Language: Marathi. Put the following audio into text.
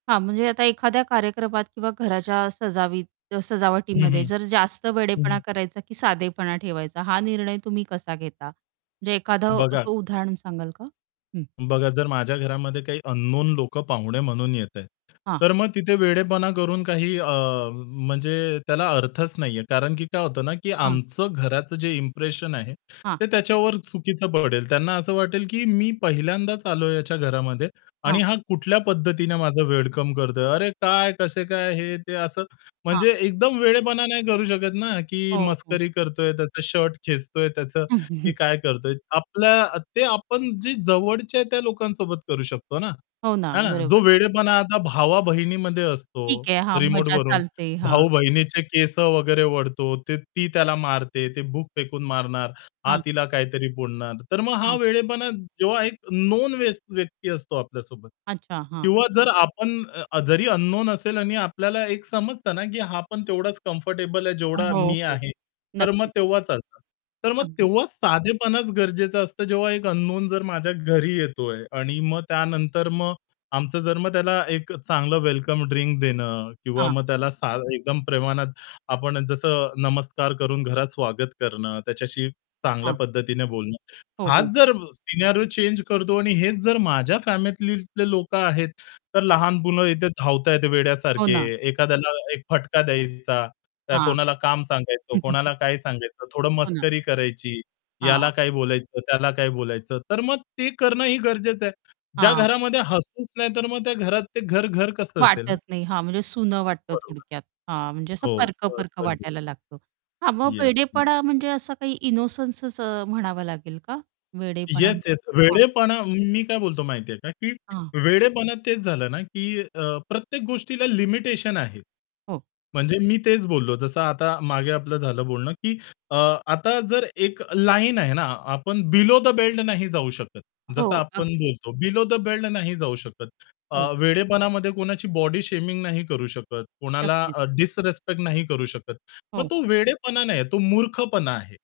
हां, म्हणजे आता एखाद्या कार्यक्रमात किंवा घराच्या सजावी अ, हं, सजावटीमध्ये हं. जर जास्त वेडेपणा हं. करायचा, की साधेपणा ठेवायचा हा निर्णय तुम्ही कसा घेता? म्हणजे एखादं बघा असं उदाहरण सांगाल का? हं. बघा जर माझ्या घरामध्ये काही अननोन लोकं पाहुणे म्हणून येताय, हां. तर मग तिथे वेडेपणा करून काही अ, म्हणजे त्याला अर्थच नाहीये. कारण, की काय होतं ना की हां. आमचं घराचं जे इंप्रेशन आहे हां. ते त्याच्यावर चुकीचं पडेल. त्यांना असं वाटेल, की मी पहिल्यांदाच आलोय याच्या घरामध्ये, आणि हां. हा कुठल्या पद्धतीने माझं वेलकम करतोय. "अरे काय? कसे काय?" हे-ते असं हां. म्हणजे एकदम वेडेपणा नाही करू शकत ना, की हो, हो. मस्करी करतोय त्याचा शर्ट खेचतोय त्याचं, की काय करतोय. आपल्या ते आपण जे जवळचे आहे त्या लोकांसोबत करू शकतो ना. हो ना हा ना? जो बरोबर. वेडेपणा आता भावा-बहिणीमध्ये असतो, ठीक आहे हां, मजा रिमोटवरून चालते हां. भाऊ-बहिणीचे केस वगैरे ओढतो ते ती त्याला मारते, ते बुक फेकून मारणार, हा हां. तिला काहीतरी बोलणार. तर मग हा हां. वेडेपणा जेव्हा एक नोन व्यक्ती असतो आपल्यासोबत. अच्छा हां. किंवा जर आपण जरी अननोन असेल आणि आपल्याला एक समजत ना, की हा पण तेवढाच कम्फर्टेबल आहे जेवढा हो, मी हो. आहे. तर मग नक्कीच. तेव्हाच चालतं. तर मग अगदी. तेव्हाच साधेपण गरजेचं असतं जेव्हा एक अननोन जर माझ्या घरी येतोय आणि मग त्यानंतर मग आमचं जर मग त्याला एक चांगलं वेलकम ड्रिंक देणं किंवा हां. मग त्याला सा एकदम प्रमाणात आपण जसं नमस्कार करून घरात स्वागत करणं, त्याच्याशी चांगल्या हां. पद्धतीने बोलणं. हो, हाच हो. जर सिनेरिओ चेंज करतो आणि हेच जर माझ्या फॅमिलीतले लोकं आहेत, तर हो. लहान मुलं इथे धावत आहेत हो वेड्यासारखे, ना. हं. एखाद्याला एक फटका द्यायचा, हां. कोणाला काम सांगायचं, कोणाला काय सांगायचं, थोडं हो ना. मस्करी करायची, याला हां. काही बोलायचं, त्याला काही बोलायचं. तर मग ते करणं ही गरजेचं आहे. ज्या हां. घरामध्ये हसूच नाही तर मग त्या घरात ते घर घर कसं असेल ना? वाटत नाही हां म्हणजे सुनं वाटतं बरोबर. थोडक्यात. हां म्हणजे असं हो [unintelligible] परक-परक अगदीच. वाटायला लागतो. हां मग येस. वेडेपणा म्हणजे असं काही इनोसन्सच म्हणावं लागेल का वेडेपणा? येस-येस हां. वेडेपणा, मी काय बोलतो माहिती आहे का? की हां. वेडेपणा तेच झालं ना की प्रत्येक अ, गोष्टीला लिमिटेशन आहे. हो. म्हणजे मी तेच बोललो जसं आता मागे आपलं झालं बोलणं, की अ, आता जर एक लाईन आहे ना आपण बिलो द बेल्ट नाही जाऊ शकत. हो जसं आपण अगदी. बोलतो बिलो द बेल्ट नाही जाऊ शकत. अ, हो. वेडेपणामध्ये कोणाची बॉडी शेमिंग नाही करू शकत, कोणाला नक्कीच. डिसरेस्पेक्ट नाही करू शकत. मग हो. तो वेडेपणा नाहीये तो मूर्खपणा आहे.